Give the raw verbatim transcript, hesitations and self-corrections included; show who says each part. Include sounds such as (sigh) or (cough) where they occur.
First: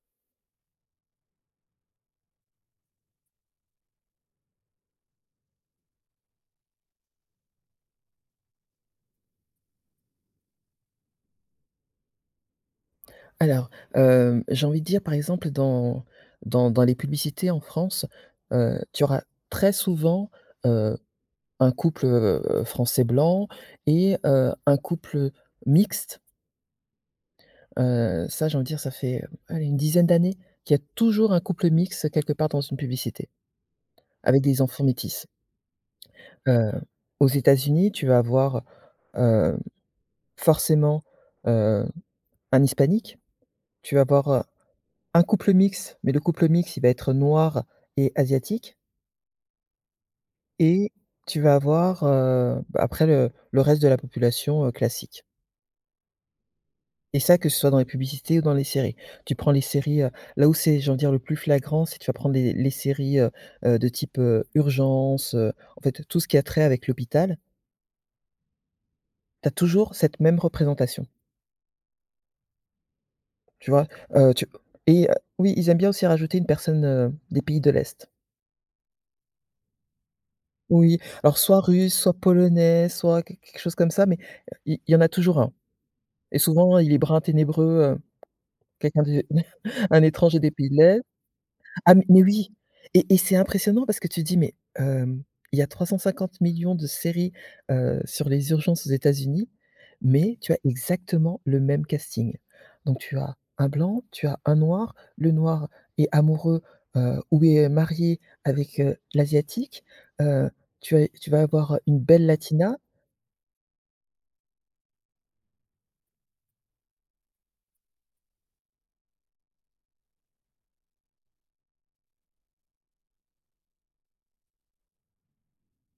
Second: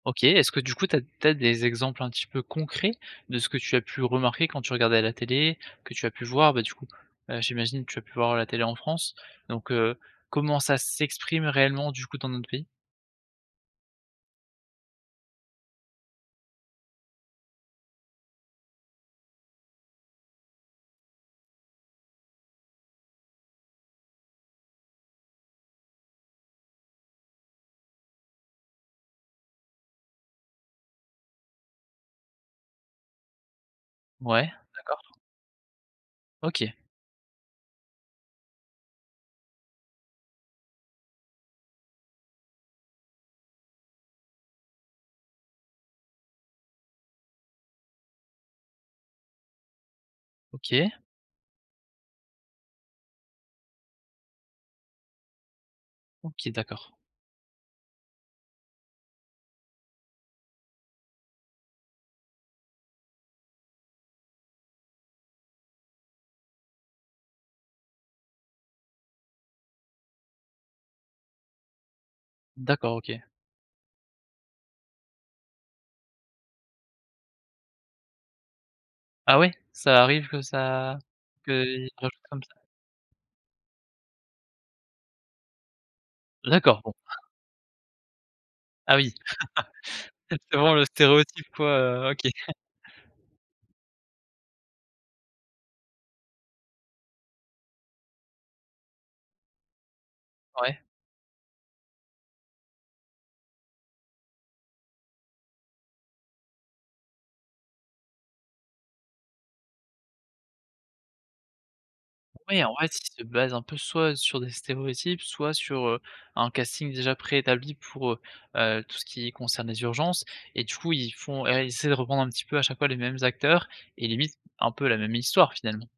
Speaker 1: OK, est-ce que, du coup, tu as tu as des exemples un petit peu concrets de ce que tu as pu remarquer quand tu regardais la télé? Que tu as pu voir bah, du coup, heu, j'imagine tu as pu voir la télé en France, donc, heu, comment ça s'exprime réellement du coup dans notre pays?
Speaker 2: Alors, heu, j'ai envie de dire, par exemple, dans dans dans les publicités en France, heu, tu auras très souvent, heu, un couple, heu, français blanc et heu, un couple mixte heu, ça, j'ai envie dire, ça fait, allez, une dizaine d'années qu'il y a toujours un couple mixte quelque part dans une publicité. Avec
Speaker 1: Ouais
Speaker 2: des enfants
Speaker 1: d'accord.
Speaker 2: métis. Heu,
Speaker 1: OK.
Speaker 2: aux États-Unis, tu vas avoir, heu, forcément, heu, un hispanique. Tu vas avoir, heu, un couple mixte, mais le couple mixte il va être noir et asiatique
Speaker 1: OK.
Speaker 2: et tu vas avoir, heu, bah, après, le le reste de la population, heu, classique.
Speaker 1: OK d'accord.
Speaker 2: Et ça, que ce soit dans les publicités ou dans les séries. Tu prends les séries, heu, là où c'est, j'ai envie dire, le plus flagrant c'est tu vas prendre les les séries, heu, heu, de type heu, Urgences, heu, en fait tout ce qui a trait avec l'hôpital tu as toujours cette même représentation.
Speaker 1: D'accord OK.
Speaker 2: Tu vois? Heu, tu et oui ils aiment bien aussi rajouter une personne, heu, des pays de l'est.
Speaker 1: Ah ouais? Ça arrive que ça
Speaker 2: Oui, alors soit
Speaker 1: qu'ils
Speaker 2: russe,
Speaker 1: rajoutent
Speaker 2: soit
Speaker 1: comme ça?
Speaker 2: polonais, soit quelque quelque chose comme ça mais il il y en a toujours un. Et souvent,
Speaker 1: D'accord
Speaker 2: il
Speaker 1: bon.
Speaker 2: est brun, ténébreux, heu,
Speaker 1: Ah
Speaker 2: quelqu'un
Speaker 1: oui!
Speaker 2: de (chuckles) un
Speaker 1: (laughs)
Speaker 2: étranger des pays
Speaker 1: Exactement
Speaker 2: de
Speaker 1: le
Speaker 2: è.
Speaker 1: stéréotype quoi,
Speaker 2: Ah, m
Speaker 1: heu,
Speaker 2: mais
Speaker 1: OK.
Speaker 2: oui et et c'est
Speaker 1: (chuckles)
Speaker 2: impressionnant parce que tu dis: «Mais hem, il y a trois cent cinquante millions de séries, heu, sur les urgences aux États-Unis, mais tu as
Speaker 1: Ouais.
Speaker 2: exactement le même casting». Donc tu as un blanc, tu as un noir, le noir est amoureux heu, ou est, heu, marié avec heu, l'asiatique, heu, tu as tu vas avoir une belle
Speaker 1: Oui, en
Speaker 2: latina
Speaker 1: vrai, ils se basent un peu soit sur des stéréotypes, soit sur, heu, un casting déjà pré-établi pour, heu, heu, tout ce qui concerne les urgences et du coup ils font ils essaient de reprendre un petit peu à chaque fois les mêmes acteurs et limite, un peu la même histoire finalement?